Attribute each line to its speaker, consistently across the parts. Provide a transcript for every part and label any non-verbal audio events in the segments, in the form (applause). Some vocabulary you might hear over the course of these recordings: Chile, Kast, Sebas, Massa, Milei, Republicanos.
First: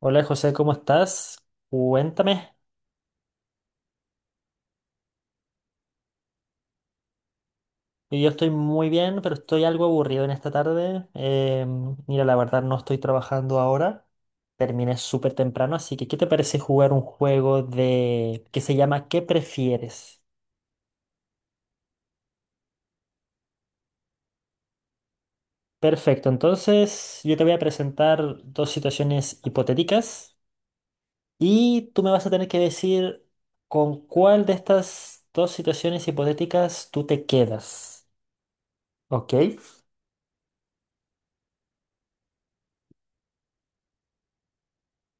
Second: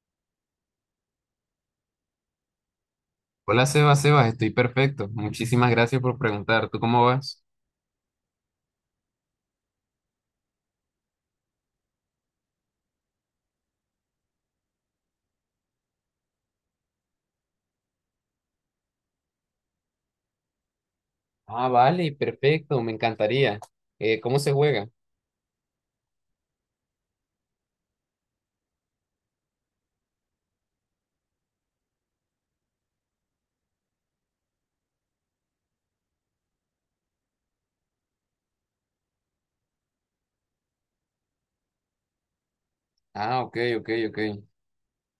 Speaker 1: Hola José, ¿cómo estás? Cuéntame.
Speaker 2: Hola Sebas, Sebas, estoy perfecto. Muchísimas gracias por preguntar. ¿Tú cómo vas?
Speaker 1: Yo estoy muy bien, pero estoy algo aburrido en esta tarde. Mira, la verdad no estoy trabajando ahora. Terminé súper temprano, así que ¿qué te parece jugar un juego de que se llama ¿Qué prefieres?
Speaker 2: Ah, vale, perfecto, me encantaría. ¿Cómo se juega?
Speaker 1: Perfecto, entonces yo te voy a presentar dos situaciones hipotéticas y tú me vas a tener que decir con cuál de estas dos situaciones hipotéticas tú te quedas. ¿Ok?
Speaker 2: Ah, ok, ok, ok.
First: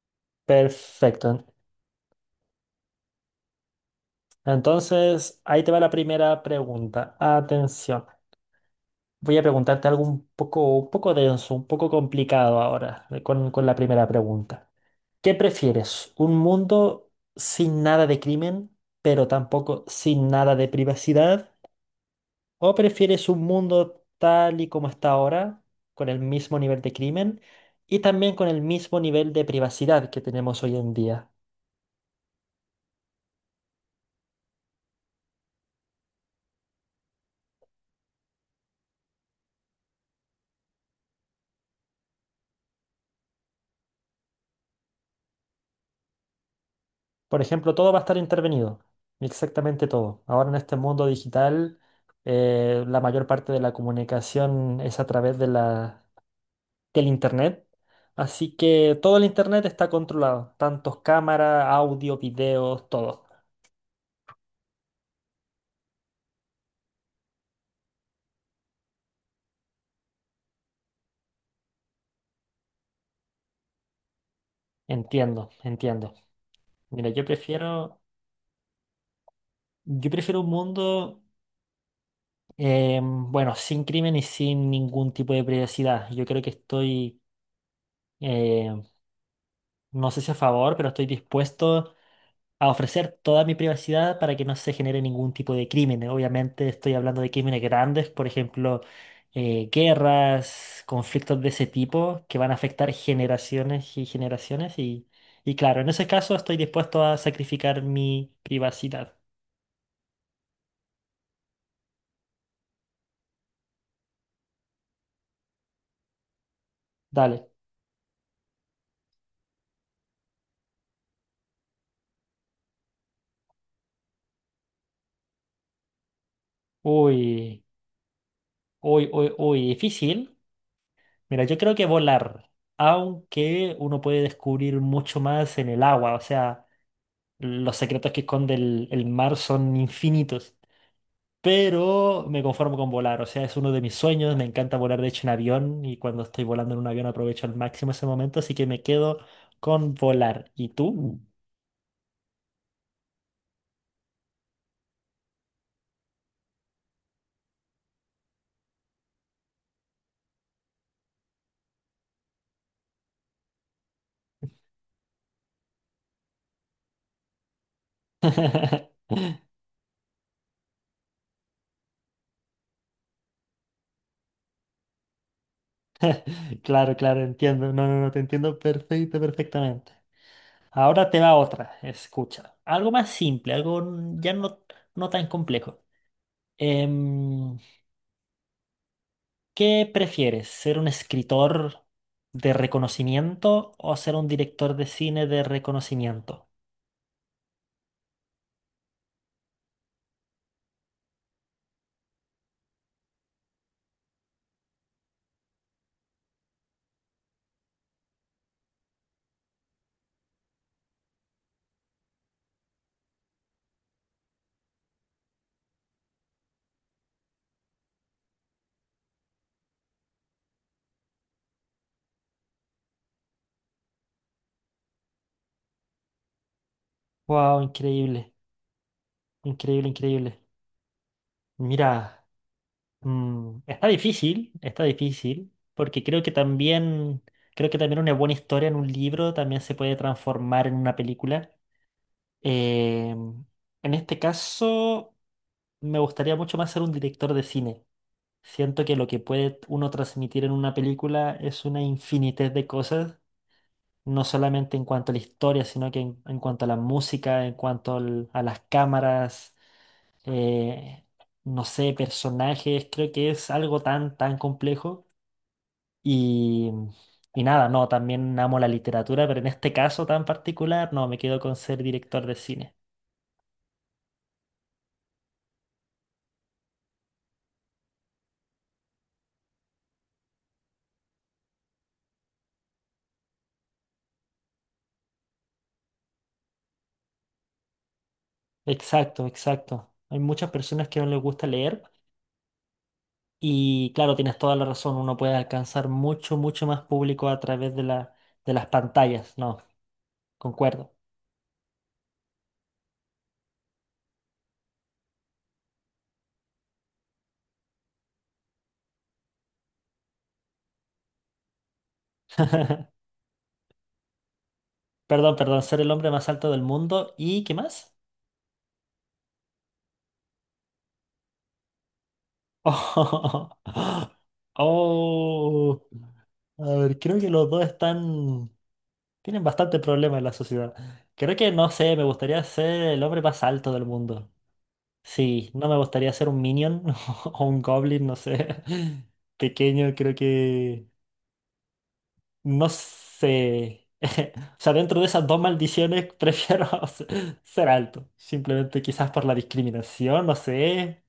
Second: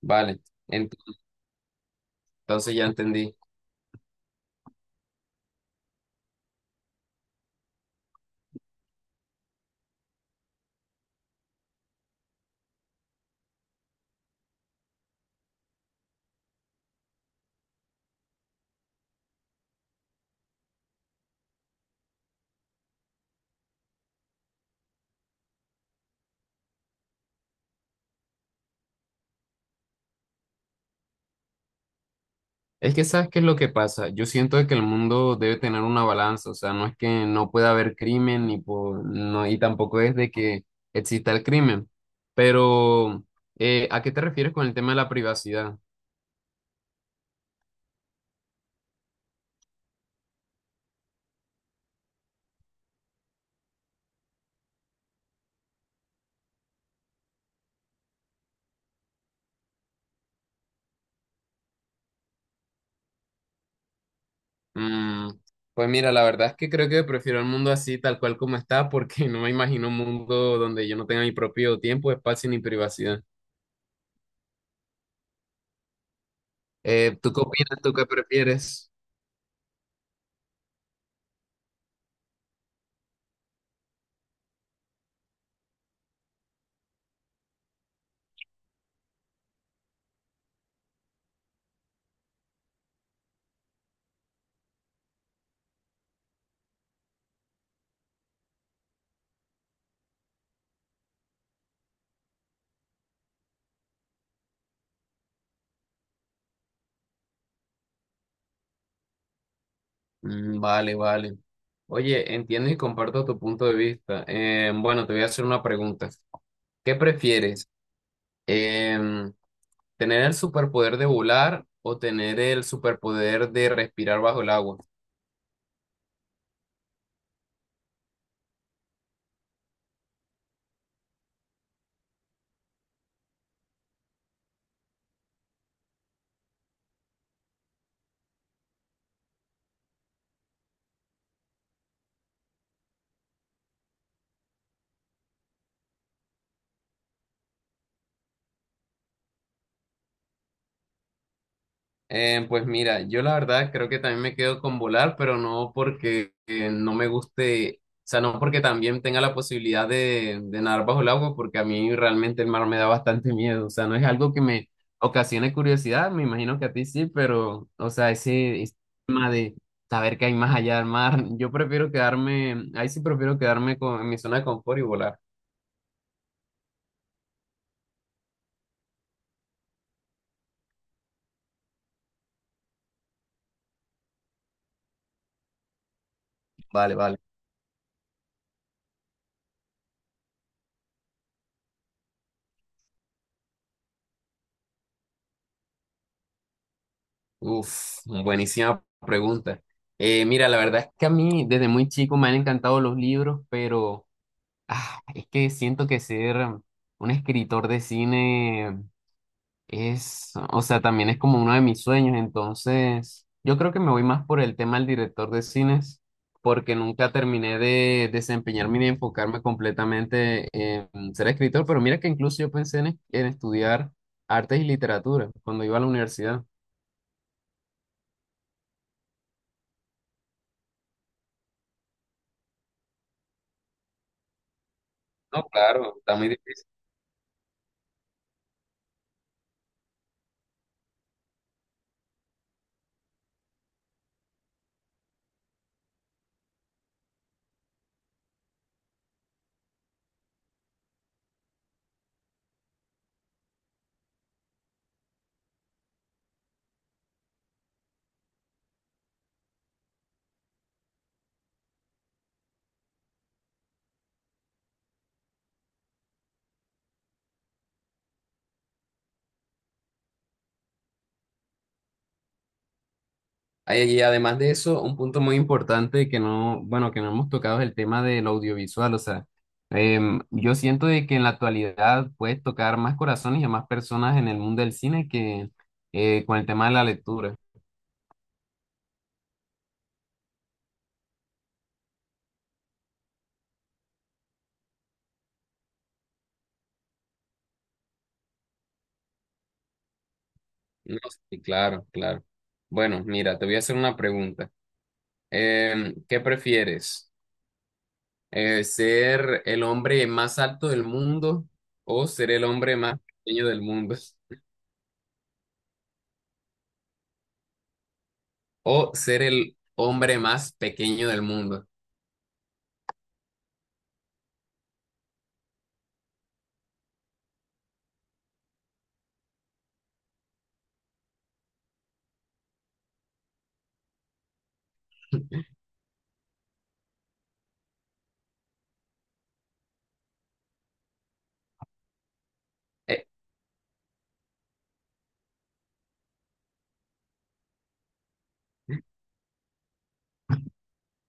Speaker 2: Vale, ent-
Speaker 1: Perfecto.
Speaker 2: entonces ya entendí.
Speaker 1: Entonces, ahí te va la primera pregunta. Atención. Voy a preguntarte algo un poco denso, un poco complicado ahora, con la primera pregunta. ¿Qué prefieres? ¿Un mundo sin nada de crimen, pero tampoco sin nada de privacidad? ¿O prefieres un mundo tal y como está ahora, con el mismo nivel de crimen y también con el mismo nivel de privacidad que tenemos hoy en día?
Speaker 2: Es que sabes qué es lo que pasa. Yo siento de que el mundo debe tener una balanza, o sea, no es que no pueda haber crimen ni no, y tampoco es de que exista el crimen. Pero, ¿a qué te refieres con el tema de la privacidad?
Speaker 1: Por ejemplo, todo va a estar intervenido, exactamente todo. Ahora en este mundo digital, la mayor parte de la comunicación es a través de del Internet. Así que todo el Internet está controlado, tantos cámaras, audio, videos, todo.
Speaker 2: Mm, pues mira, la verdad es que creo que prefiero el mundo así, tal cual como está, porque (laughs) no me imagino un mundo donde yo no tenga mi propio tiempo, espacio ni privacidad.
Speaker 1: Entiendo, entiendo. Mira,
Speaker 2: ¿Tú qué opinas? ¿Tú qué prefieres?
Speaker 1: yo prefiero un mundo, bueno, sin crimen y sin ningún tipo de privacidad. Yo creo que eh, no sé si a favor, pero estoy dispuesto a ofrecer toda mi privacidad para que no se genere ningún tipo de crimen. Obviamente estoy hablando de crímenes grandes, por ejemplo, guerras, conflictos de ese tipo que van a afectar generaciones y generaciones y claro, en ese caso estoy dispuesto a sacrificar mi privacidad.
Speaker 2: Mm, vale, vale. Oye, entiendo y comparto tu punto de vista. Bueno, te voy a hacer una pregunta. ¿Qué
Speaker 1: Dale.
Speaker 2: prefieres? Em, ¿Tener el superpoder de volar o tener el superpoder de respirar bajo el agua?
Speaker 1: Uy, uy, uy, uy, difícil. Mira, yo creo que volar, aunque uno puede descubrir mucho más en el agua, o sea, los secretos que esconde el mar son infinitos. Pero me conformo con volar, o sea, es uno de mis sueños, me encanta volar de hecho en avión y cuando estoy volando en un avión aprovecho al máximo ese momento, así que me quedo con volar. ¿Y tú?
Speaker 2: Pues mira, yo la verdad creo que también me quedo con volar, pero no porque no me guste, o sea, no porque también tenga la posibilidad de nadar bajo el agua, porque a mí realmente el mar me da bastante miedo, o sea, no es algo que me ocasione curiosidad, me imagino que a ti sí, pero, o sea, ese
Speaker 1: (laughs)
Speaker 2: tema de saber que hay más allá del mar, yo prefiero quedarme, ahí sí prefiero quedarme con, en mi zona de confort y volar.
Speaker 1: Claro, claro, entiendo, no, no, no, te entiendo perfecto, perfectamente. Ahora te va otra, escucha, algo más simple, ya no, no tan complejo.
Speaker 2: Vale, vale.
Speaker 1: Em, ¿Qué prefieres, ser un escritor de reconocimiento o ser un director de cine de reconocimiento?
Speaker 2: Uf, buenísima pregunta. Mira, la verdad es que a mí desde muy chico me han encantado los libros, pero ah, es que siento que ser un escritor de cine es, o sea, también es como uno de mis sueños. Entonces, yo creo que me voy más por el tema del director de cines, porque nunca terminé de desempeñarme ni de enfocarme completamente en ser escritor. Pero mira que incluso yo pensé en estudiar artes y literatura cuando iba a la universidad.
Speaker 1: Wow, increíble. Increíble, increíble. Mira, mm, está
Speaker 2: No,
Speaker 1: difícil,
Speaker 2: claro,
Speaker 1: porque
Speaker 2: está muy difícil.
Speaker 1: creo que también una buena historia en un libro también se puede transformar en una película. Eh, en este caso, me gustaría mucho más ser un director de cine. Siento que lo que puede uno transmitir en una película es una infinidad de cosas, no solamente en cuanto a la historia, sino que en cuanto a la música, a las cámaras eh, no sé, personajes, creo que es algo tan complejo. Y, y nada, no, también amo la literatura, pero en este caso tan particular, no, me quedo con ser director de cine.
Speaker 2: Y además de eso, un punto muy importante que no, bueno, que no hemos tocado es el tema del audiovisual. O sea, yo siento de que en la actualidad puedes tocar más corazones y a más personas en el mundo del cine que con el tema de la lectura.
Speaker 1: Exacto, exacto. Hay muchas personas que no les gusta leer y claro, tienes toda la razón, uno puede alcanzar mucho más público a través de de las pantallas, no, concuerdo.
Speaker 2: No, sí, claro, claro. Bueno, mira, te voy a hacer una pregunta. ¿Qué prefieres? ¿Ser el hombre más alto del mundo o ser el hombre más
Speaker 1: (laughs)
Speaker 2: pequeño del mundo? (laughs)
Speaker 1: Perdón, perdón, ser el hombre más alto del mundo y ¿qué más?
Speaker 2: O ser el hombre más pequeño del mundo.
Speaker 1: (laughs) Oh, a ver, creo que los dos están... Tienen bastante problema en la sociedad. Creo que, no sé, me gustaría ser el hombre más alto del mundo. Sí, no me gustaría ser un minion (laughs) o un goblin, no sé. (laughs) Pequeño, creo que... No sé. (laughs) O sea, dentro de esas dos maldiciones prefiero (laughs) ser alto. Simplemente quizás por la discriminación, no sé.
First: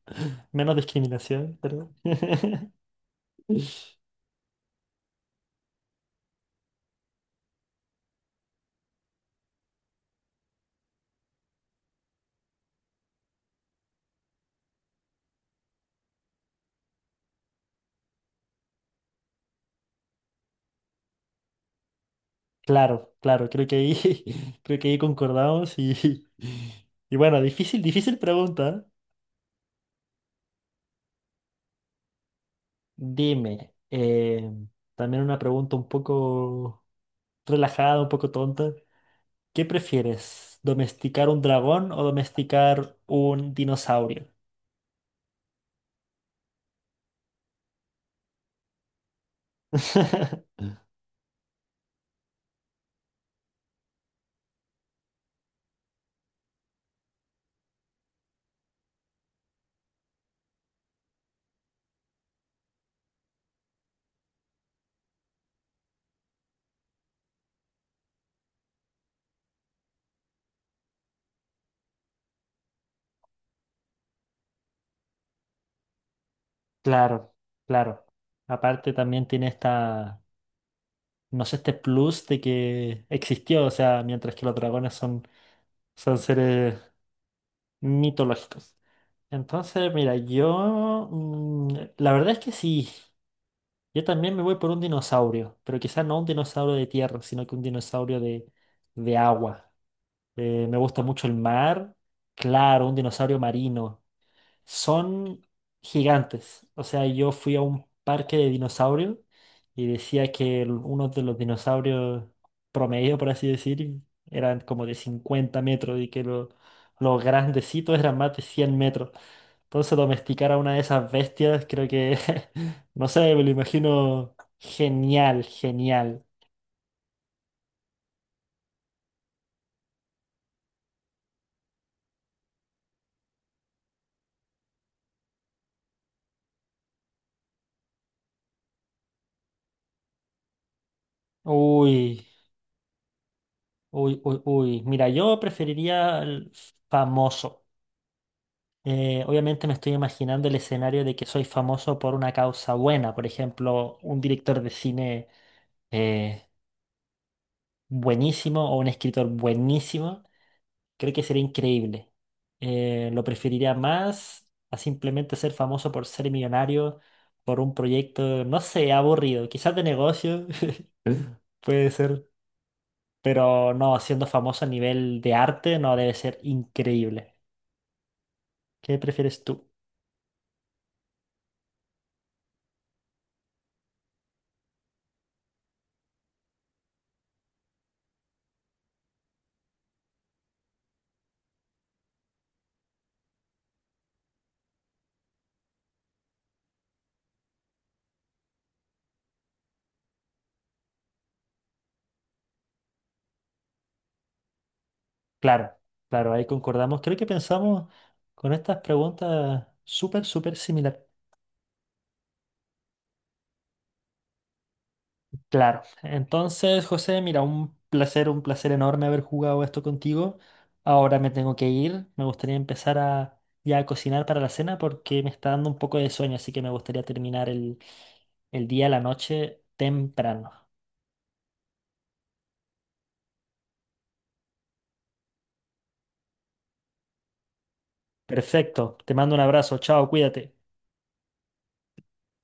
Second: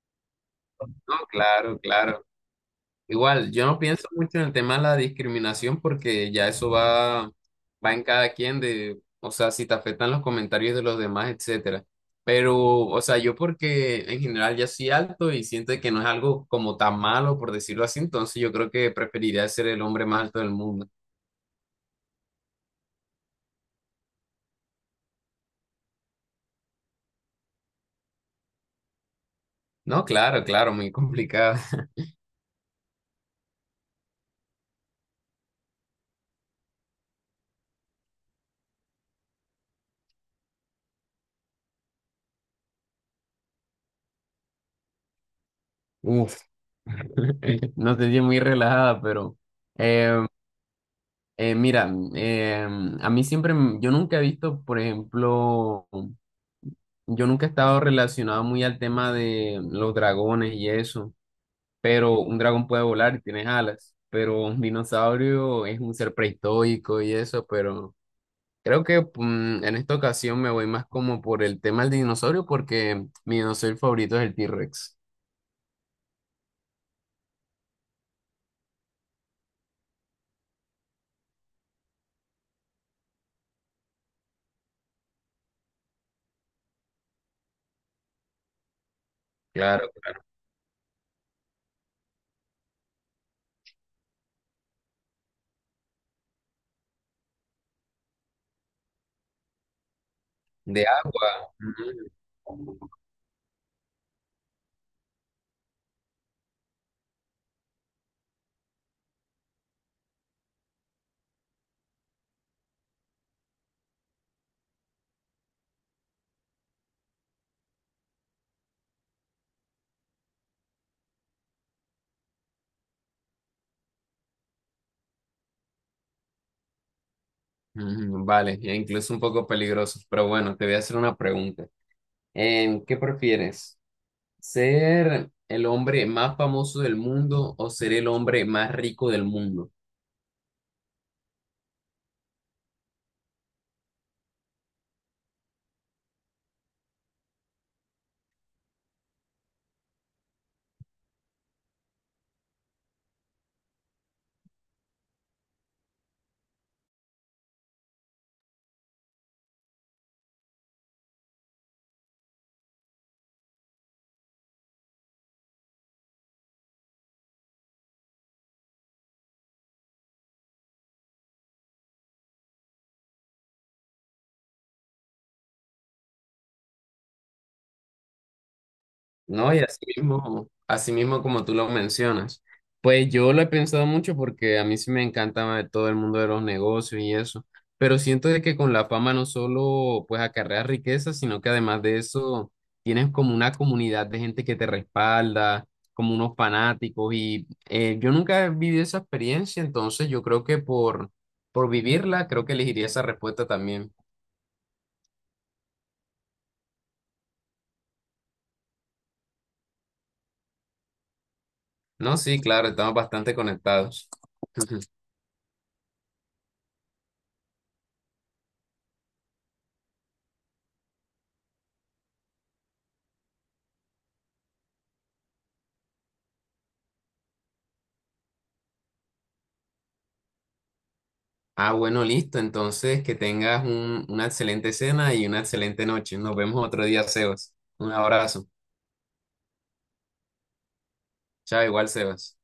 Speaker 1: Menos discriminación,
Speaker 2: Claro,
Speaker 1: pero...
Speaker 2: claro.
Speaker 1: (laughs)
Speaker 2: Igual, yo no pienso mucho en el tema de la discriminación porque ya eso va en cada quien de, o sea, si te afectan los comentarios de los demás, etcétera. Pero, o sea, yo porque en general ya soy alto y siento que no es algo como tan malo, por decirlo así, entonces yo creo que preferiría ser el hombre más alto del mundo.
Speaker 1: Claro, claro, creo que ahí, (laughs) creo que ahí concordamos y, (laughs) y bueno, difícil, difícil pregunta.
Speaker 2: No, claro, claro, muy complicado. (laughs)
Speaker 1: Dime, también una pregunta un poco relajada, un poco tonta. ¿Qué prefieres, domesticar un dragón o domesticar un dinosaurio?
Speaker 2: Uf, (laughs) no te di muy relajada, pero eh,
Speaker 1: (laughs)
Speaker 2: mira, a mí siempre, yo nunca he visto, por ejemplo, yo nunca he estado relacionado muy al tema de los dragones y eso, pero un dragón puede volar y tiene alas, pero un dinosaurio es un ser prehistórico y eso, pero creo que en esta ocasión me voy más como por el tema del dinosaurio porque mi dinosaurio favorito es el T-Rex.
Speaker 1: Claro, claro. Aparte también tiene esta, no sé, este plus de que existió, o sea, mientras que los dragones son seres mitológicos.
Speaker 2: Claro,
Speaker 1: Entonces, mira,
Speaker 2: claro.
Speaker 1: yo... mm, la verdad es que sí. Yo también me voy por un dinosaurio, pero quizás no un dinosaurio de tierra, sino que un dinosaurio de agua. Me
Speaker 2: De
Speaker 1: gusta mucho
Speaker 2: agua.
Speaker 1: el mar. Claro,
Speaker 2: Ujú.
Speaker 1: un dinosaurio marino. Son gigantes. O sea, yo fui a un parque de dinosaurios y decía que uno de los dinosaurios promedio, por así decir, eran como de 50 metros y que los grandecitos eran más de 100 metros. Entonces domesticar a una de esas bestias, creo que, (laughs) no sé, me lo imagino genial, genial.
Speaker 2: Ujú, vale, e incluso un poco peligrosos, pero bueno, te voy a hacer una pregunta. ¿Qué prefieres? ¿Ser el hombre más famoso del mundo o ser el hombre más rico del mundo?
Speaker 1: Uy, uy, uy, uy. Mira, yo preferiría el famoso. Obviamente me estoy imaginando el escenario de que soy famoso por una causa buena, por ejemplo, un director de cine eh, buenísimo o un escritor buenísimo, creo que sería increíble. Lo preferiría más a simplemente ser famoso por ser millonario, por un proyecto, no sé, aburrido, quizás de negocio, (laughs) puede ser, pero no, siendo famoso a nivel de arte no debe ser increíble. ¿Qué prefieres
Speaker 2: No, y
Speaker 1: tú?
Speaker 2: así mismo como tú lo mencionas. Pues yo lo he pensado mucho porque a mí sí me encanta todo el mundo de los negocios y eso, pero siento de que con la fama no solo pues acarreas riqueza, sino que además de eso tienes como una comunidad de gente que te respalda, como unos fanáticos y yo nunca he vivido esa experiencia, entonces yo creo que por vivirla creo que elegiría esa respuesta también.
Speaker 1: Claro, claro, ahí concordamos. Creo que pensamos con estas preguntas súper, súper similar.
Speaker 2: No, sí, claro, estamos bastante conectados. (laughs)
Speaker 1: Claro, entonces José, mira, un placer enorme haber jugado esto contigo. Ahora me tengo que ir, me gustaría empezar a ya a cocinar para la cena porque me está dando un poco de sueño, así que me gustaría terminar el día, la noche temprano.
Speaker 2: Ah, bueno, listo. Entonces, que tengas una excelente cena y una excelente noche. Nos vemos otro día, Sebas. Un abrazo.
Speaker 1: Perfecto, te mando un abrazo, chao, cuídate.
Speaker 2: Chao, igual, Sebas.